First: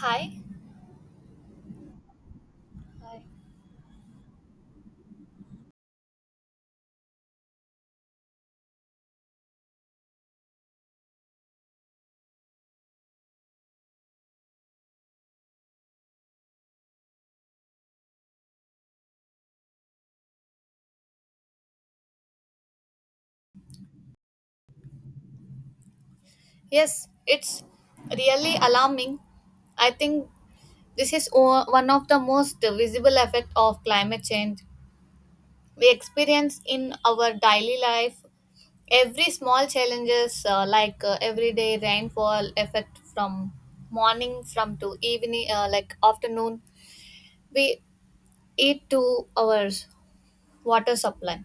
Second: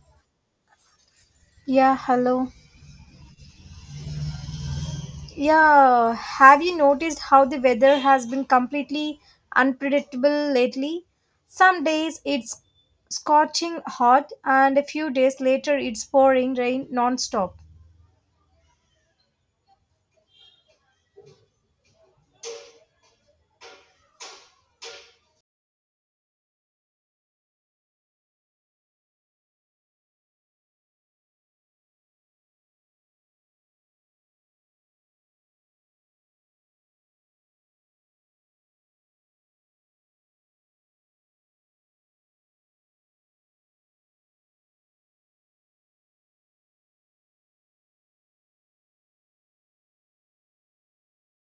Hi. Yeah, hello. Hi. Yeah, have you noticed how the weather has been completely unpredictable lately? Some days it's scorching hot, and a few days later it's pouring rain non-stop. Yes, it's really alarming. I think this is one of the most visible effect of climate change. We experience in our daily life every small challenges like everyday rainfall effect from morning from to evening like afternoon we eat to our water supply.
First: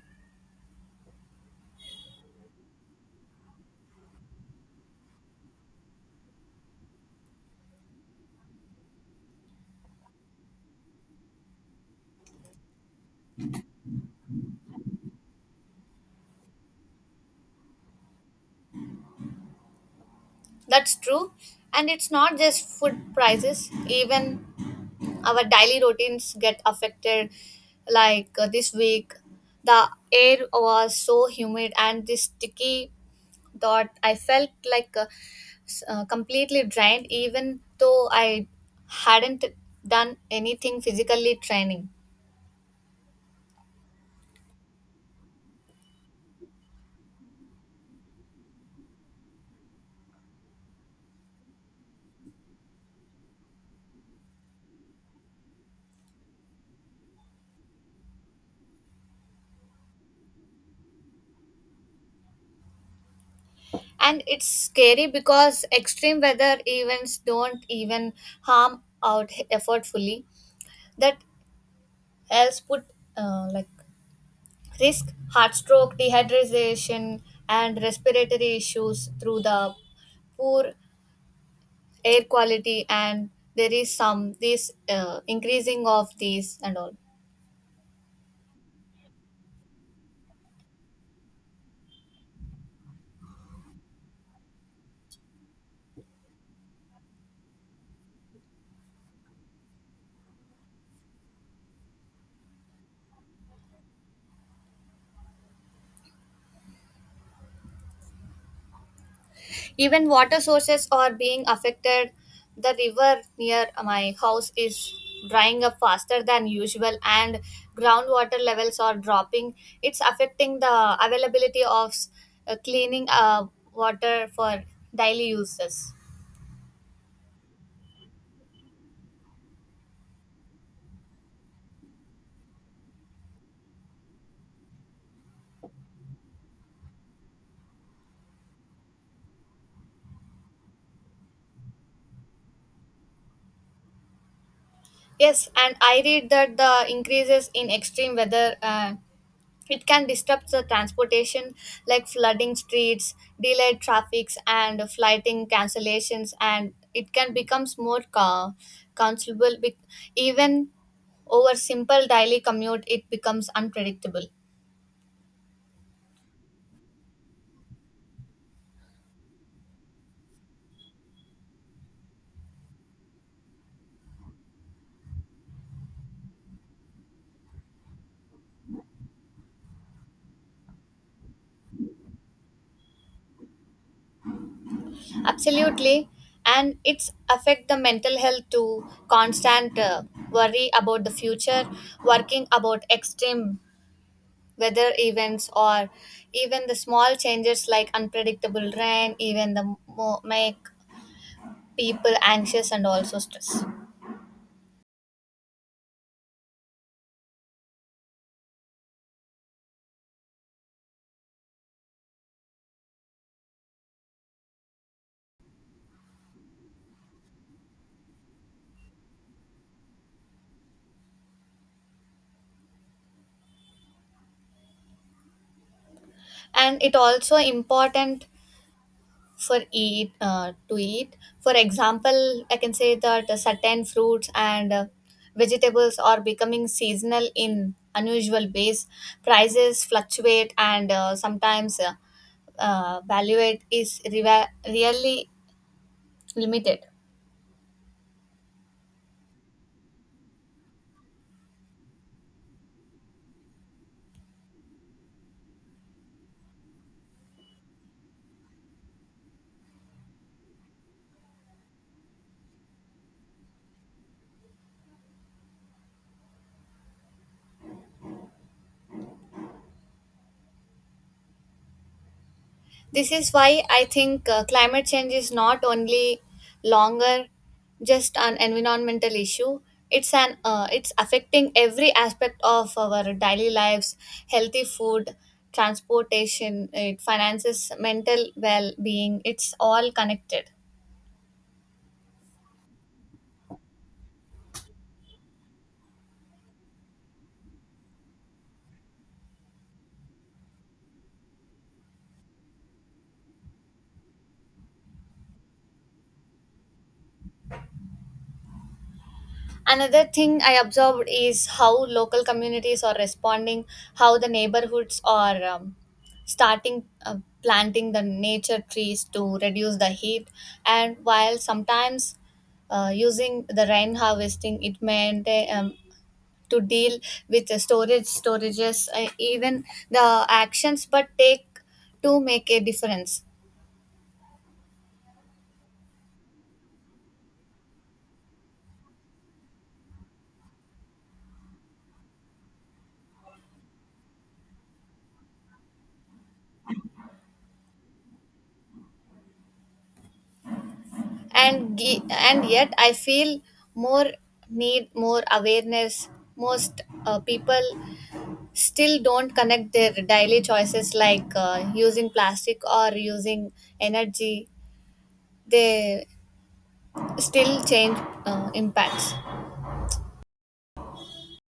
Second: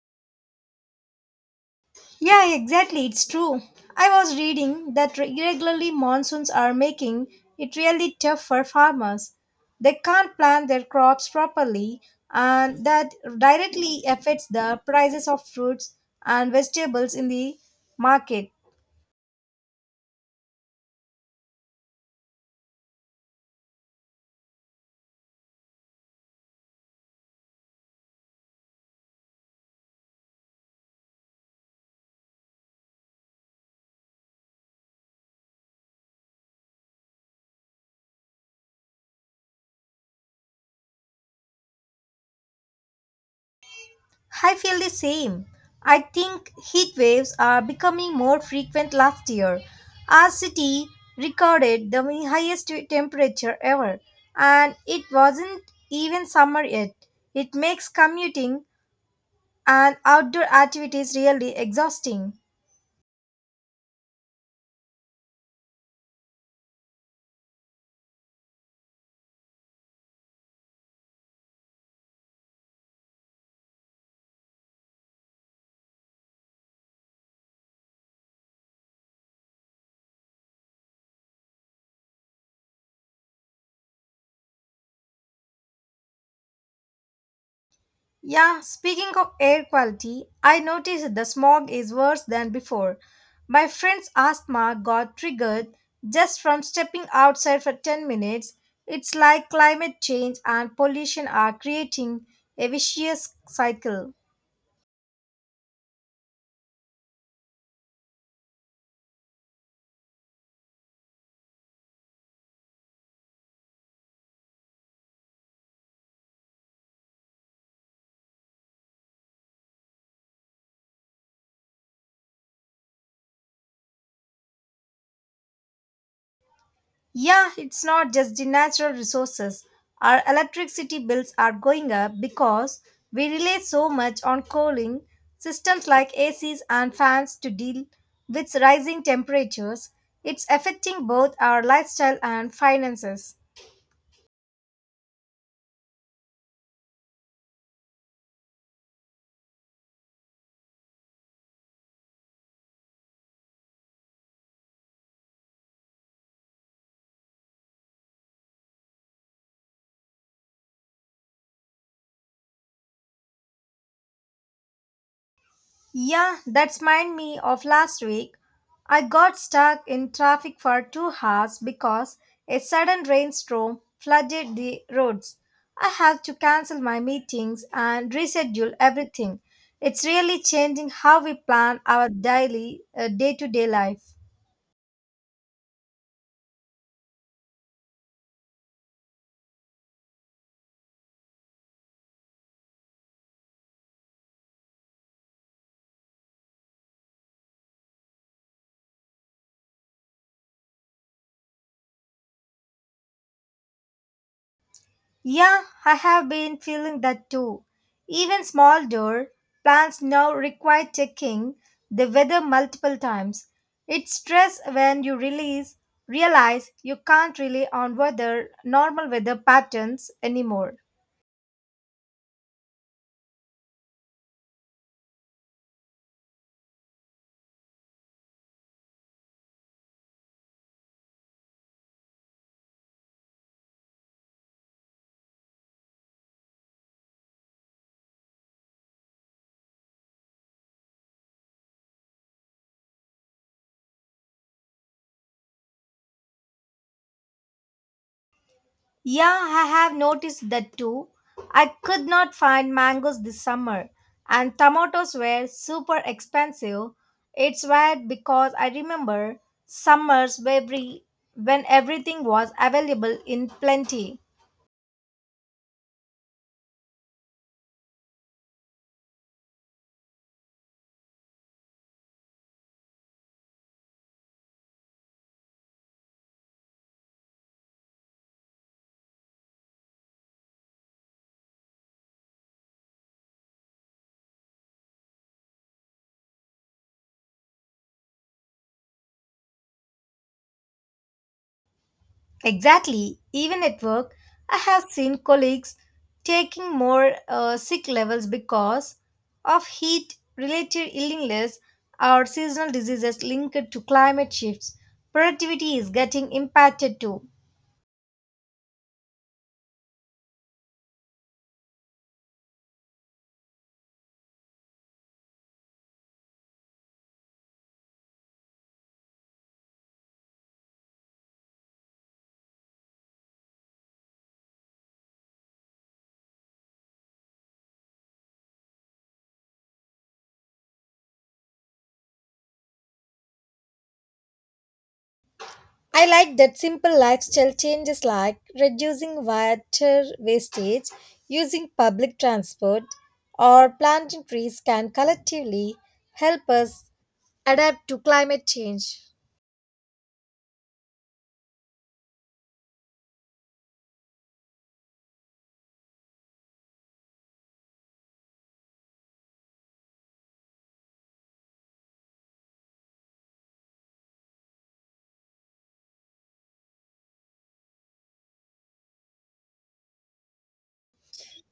Yeah, exactly. It's true. I was reading that irregularly monsoons are making it really tough for farmers. They can't plant their crops properly, and that directly affects the prices of fruits and vegetables in the market. That's true, and it's not just food prices, even our daily routines get affected like this week the air was so humid and this sticky that I felt like completely drained even though I hadn't done anything physically training. I feel the same. I think heat waves are becoming more frequent last year. Our city recorded the highest temperature ever, and it wasn't even summer yet. It makes commuting and outdoor activities really exhausting. And it's scary because extreme weather events don't even harm out effortfully that else put like risk heart stroke, dehydration, and respiratory issues through the poor air quality, and there is some this increasing of these and all. Yeah, speaking of air quality, I noticed the smog is worse than before. My friend's asthma got triggered just from stepping outside for 10 minutes. It's like climate change and pollution are creating a vicious cycle. Even water sources are being affected. The river near my house is drying up faster than usual, and groundwater levels are dropping. It's affecting the availability of cleaning water for daily uses. Yeah, it's not just the natural resources. Our electricity bills are going up because we rely so much on cooling systems like ACs and fans to deal with rising temperatures. It's affecting both our lifestyle and finances. Yes, and I read that the increases in extreme weather it can disrupt the transportation, like flooding streets, delayed traffics, and flighting cancellations, and it can becomes more considerable. Even over simple daily commute, it becomes unpredictable. Yeah, that mind me of last week. I got stuck in traffic for 2 hours because a sudden rainstorm flooded the roads. I had to cancel my meetings and reschedule everything. It's really changing how we plan our daily, day to day life. Absolutely, and it's affect the mental health to constant worry about the future, working about extreme weather events or even the small changes like unpredictable rain even the make people anxious and also stress. Yeah, I have been feeling that too. Even small door plants now require checking the weather multiple times. It's stress when you release realize you can't rely on weather normal weather patterns anymore. And it also important for eat to eat, for example, I can say that certain fruits and vegetables are becoming seasonal in unusual ways. Prices fluctuate, and sometimes value it is really limited. Yeah, I have noticed that too. I could not find mangoes this summer, and tomatoes were super expensive. It's weird because I remember summers where every, when everything was available in plenty. This is why I think climate change is not only longer just an environmental issue. It's an it's affecting every aspect of our daily lives, healthy food, transportation, it finances, mental well-being. It's all connected. Exactly. Even at work, I have seen colleagues taking more sick levels because of heat related illness or seasonal diseases linked to climate shifts. Productivity is getting impacted too. Another thing I observed is how local communities are responding, how the neighborhoods are starting planting the nature trees to reduce the heat, and while sometimes using the rain harvesting, it meant to deal with the storages, even the actions, but take to make a difference. I like that simple lifestyle changes like reducing water wastage, using public transport, or planting trees can collectively help us adapt to climate change. And yet I feel more, need more awareness. Most people still don't connect their daily choices like using plastic or using energy, they still change impacts.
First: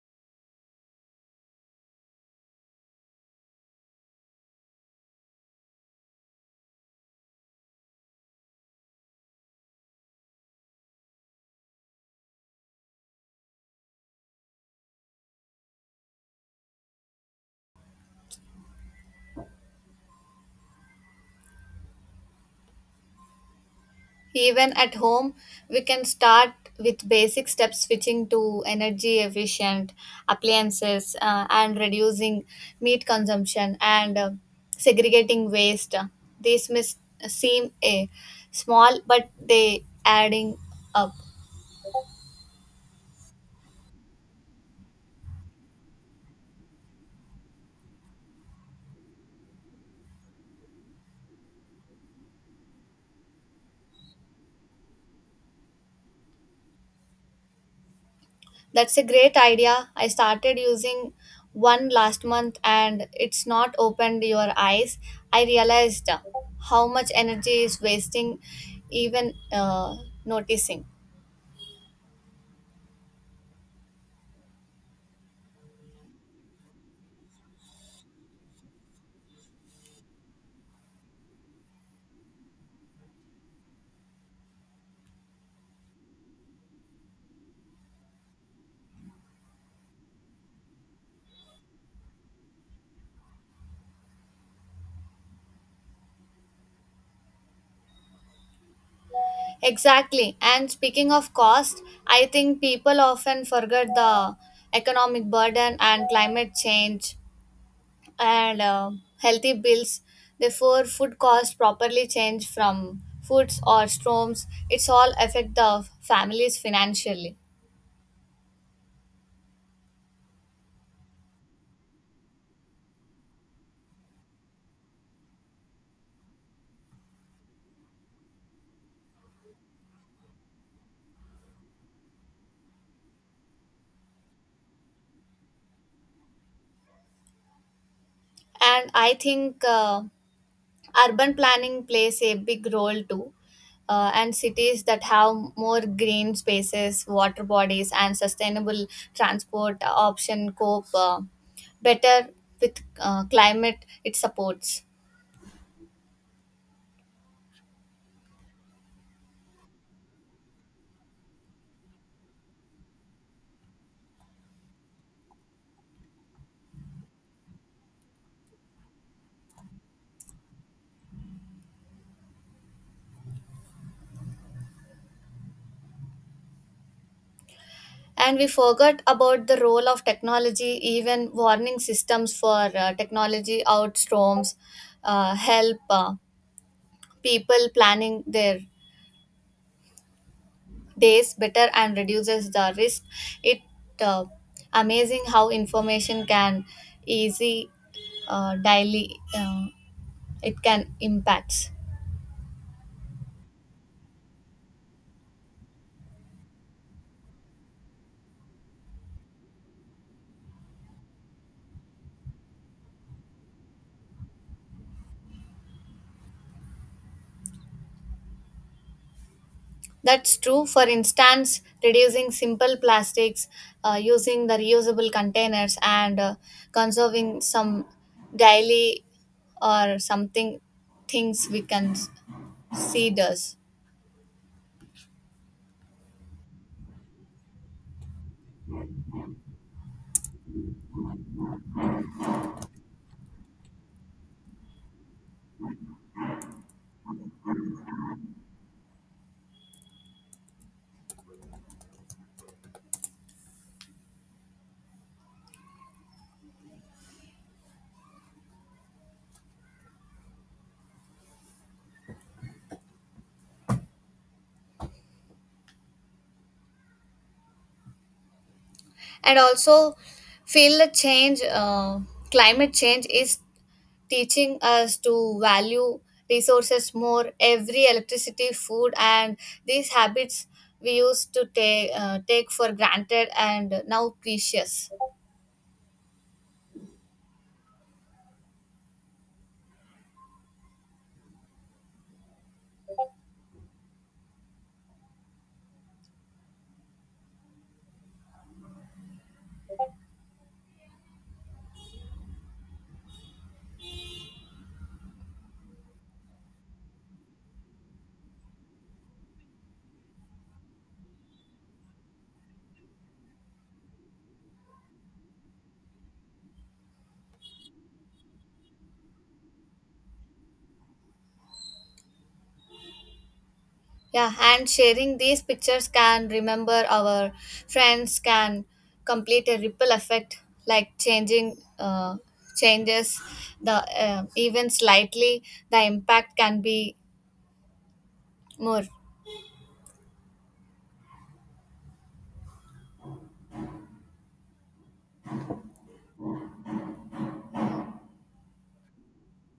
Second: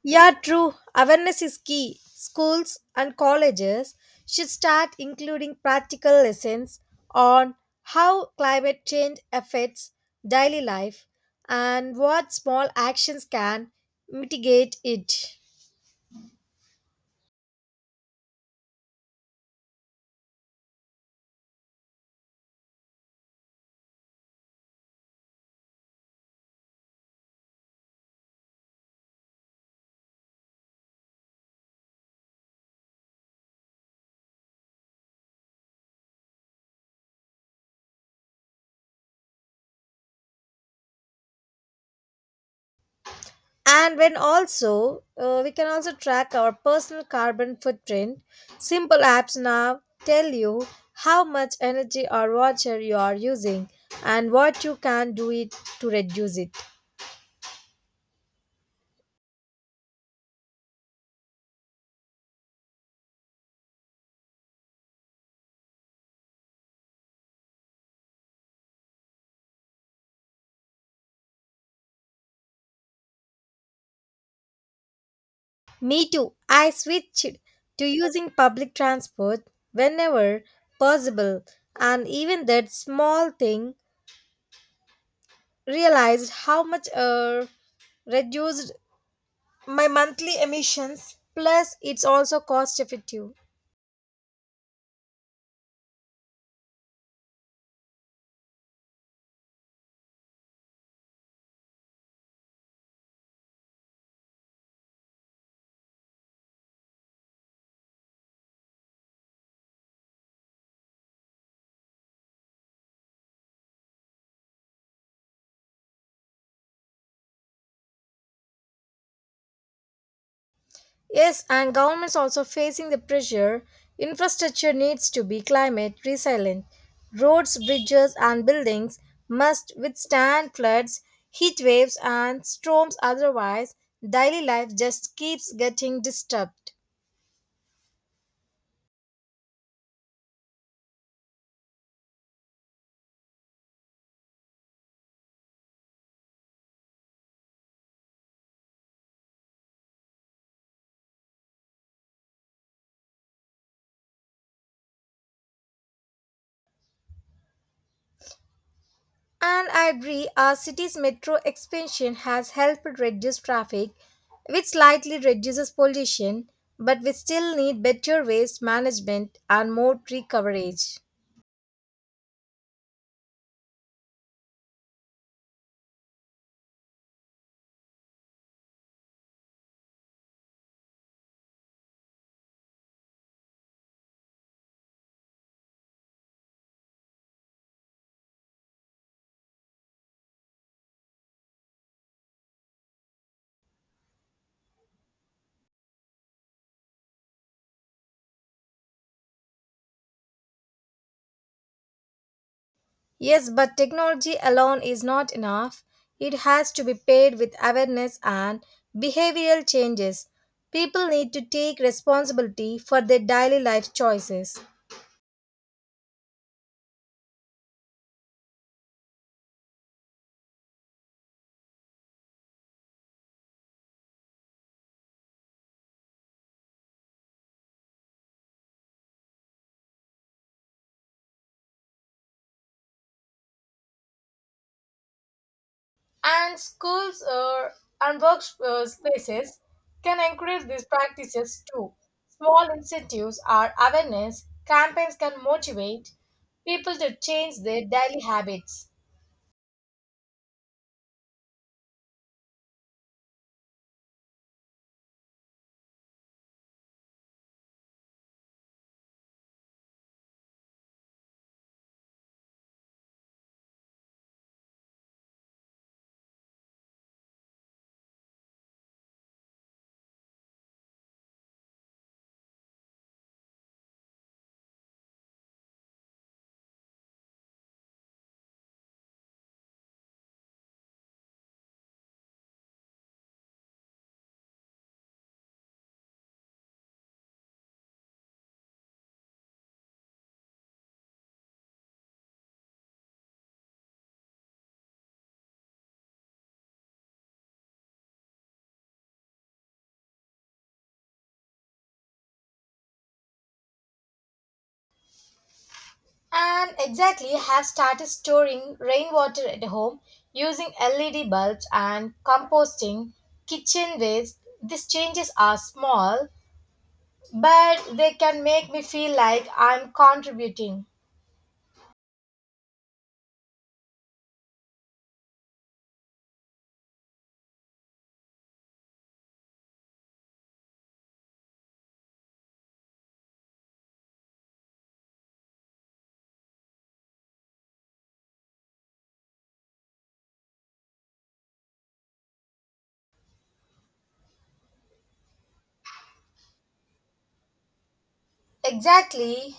Yeah, true. Awareness is key. Schools and colleges should start including practical lessons on how climate change affects daily life and what small actions can mitigate it. Even at home, we can start with basic steps, switching to energy efficient appliances and reducing meat consumption and segregating waste. These may seem a small, but they adding up. And when also, we can also track our personal carbon footprint. Simple apps now tell you how much energy or water you are using and what you can do it to reduce it. That's a great idea. I started using one last month, and it's not opened your eyes. I realized how much energy is wasting even noticing. Me too. I switched to using public transport whenever possible, and even that small thing realized how much reduced my monthly emissions. Plus, it's also cost effective. Exactly. And speaking of cost, I think people often forget the economic burden and climate change and healthy bills. Therefore, food costs properly change from foods or storms. It's all affect the families financially. Yes, and governments also facing the pressure. Infrastructure needs to be climate resilient. Roads, bridges, and buildings must withstand floods, heat waves, and storms. Otherwise, daily life just keeps getting disturbed. And I think urban planning plays a big role too, and cities that have more green spaces, water bodies, and sustainable transport option cope better with climate, it supports. And I agree, our city's metro expansion has helped reduce traffic, which slightly reduces pollution, but we still need better waste management and more tree coverage. And we forgot about the role of technology. Even warning systems for technology outstorms help people planning their days better and reduces the risk. It uh, amazing how information can easy daily it can impacts. Yes, but technology alone is not enough. It has to be paired with awareness and behavioral changes. People need to take responsibility for their daily life choices. That's true. For instance, reducing simple plastics, using the reusable containers, and conserving some daily or something things we can see does. And schools and work spaces can encourage these practices too. Small incentives or awareness campaigns can motivate people to change their daily habits. And also feel the change. Climate change is teaching us to value resources more, every electricity, food, and these habits we used to take for granted and now precious. And exactly have started storing rainwater at home using LED bulbs and composting kitchen waste. These changes are small, but they can make me feel like I'm contributing. Yeah, and sharing these pictures can remember our friends can complete a ripple effect like changing changes the even slightly, the impact can be more. Exactly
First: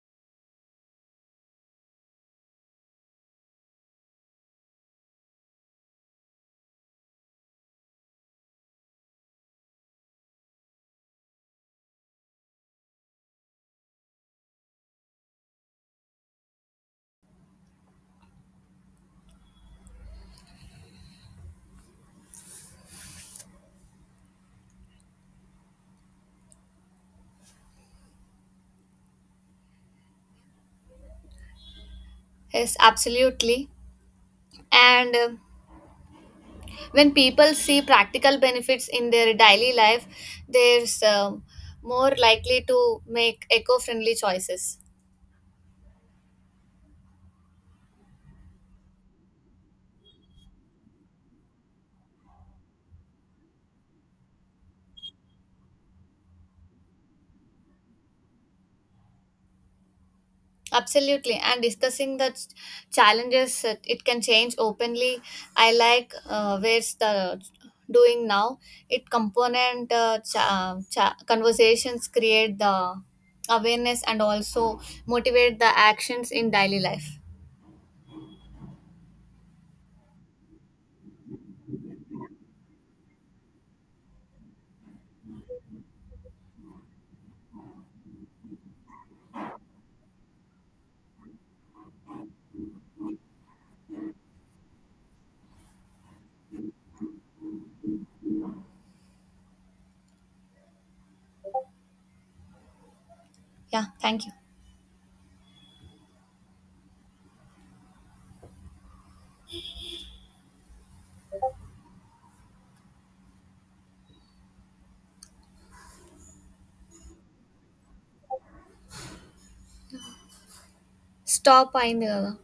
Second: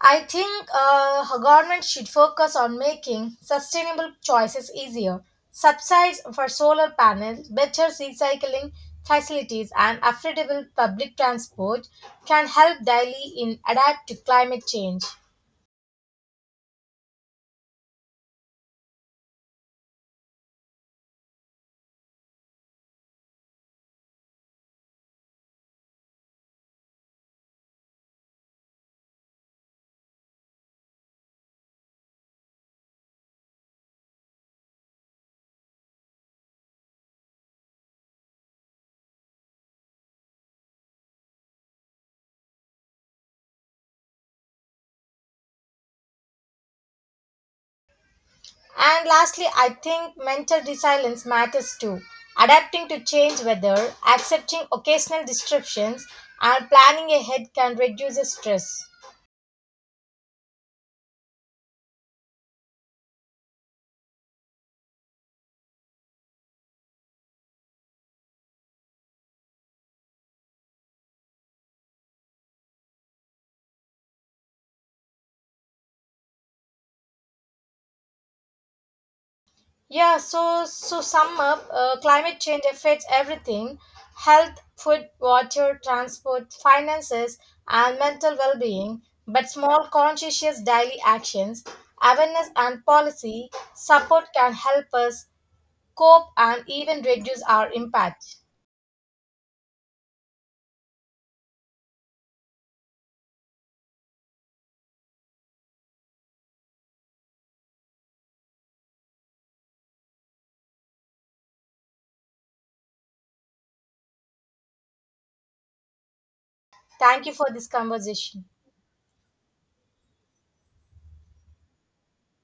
I think a government should focus on making sustainable choices easier, subsidies for solar panels, better recycling facilities, and affordable public transport can help Delhi in adapt to climate change. Yes, absolutely. And when people see practical benefits in their daily life, there's more likely to make eco-friendly choices. And lastly, I think mental resilience matters too. Adapting to change weather, accepting occasional disruptions, and planning ahead can reduce stress. Absolutely, and discussing the challenges that it can change openly. I like where's the doing now it component conversations create the awareness and also motivate the actions in daily life. Yeah, so sum up, climate change affects everything: health, food, water, transport, finances, and mental well-being. But small conscientious daily actions, awareness, and policy support can help us cope and even reduce our impact. Yeah, thank you. Thank you for this conversation. Stop, I know.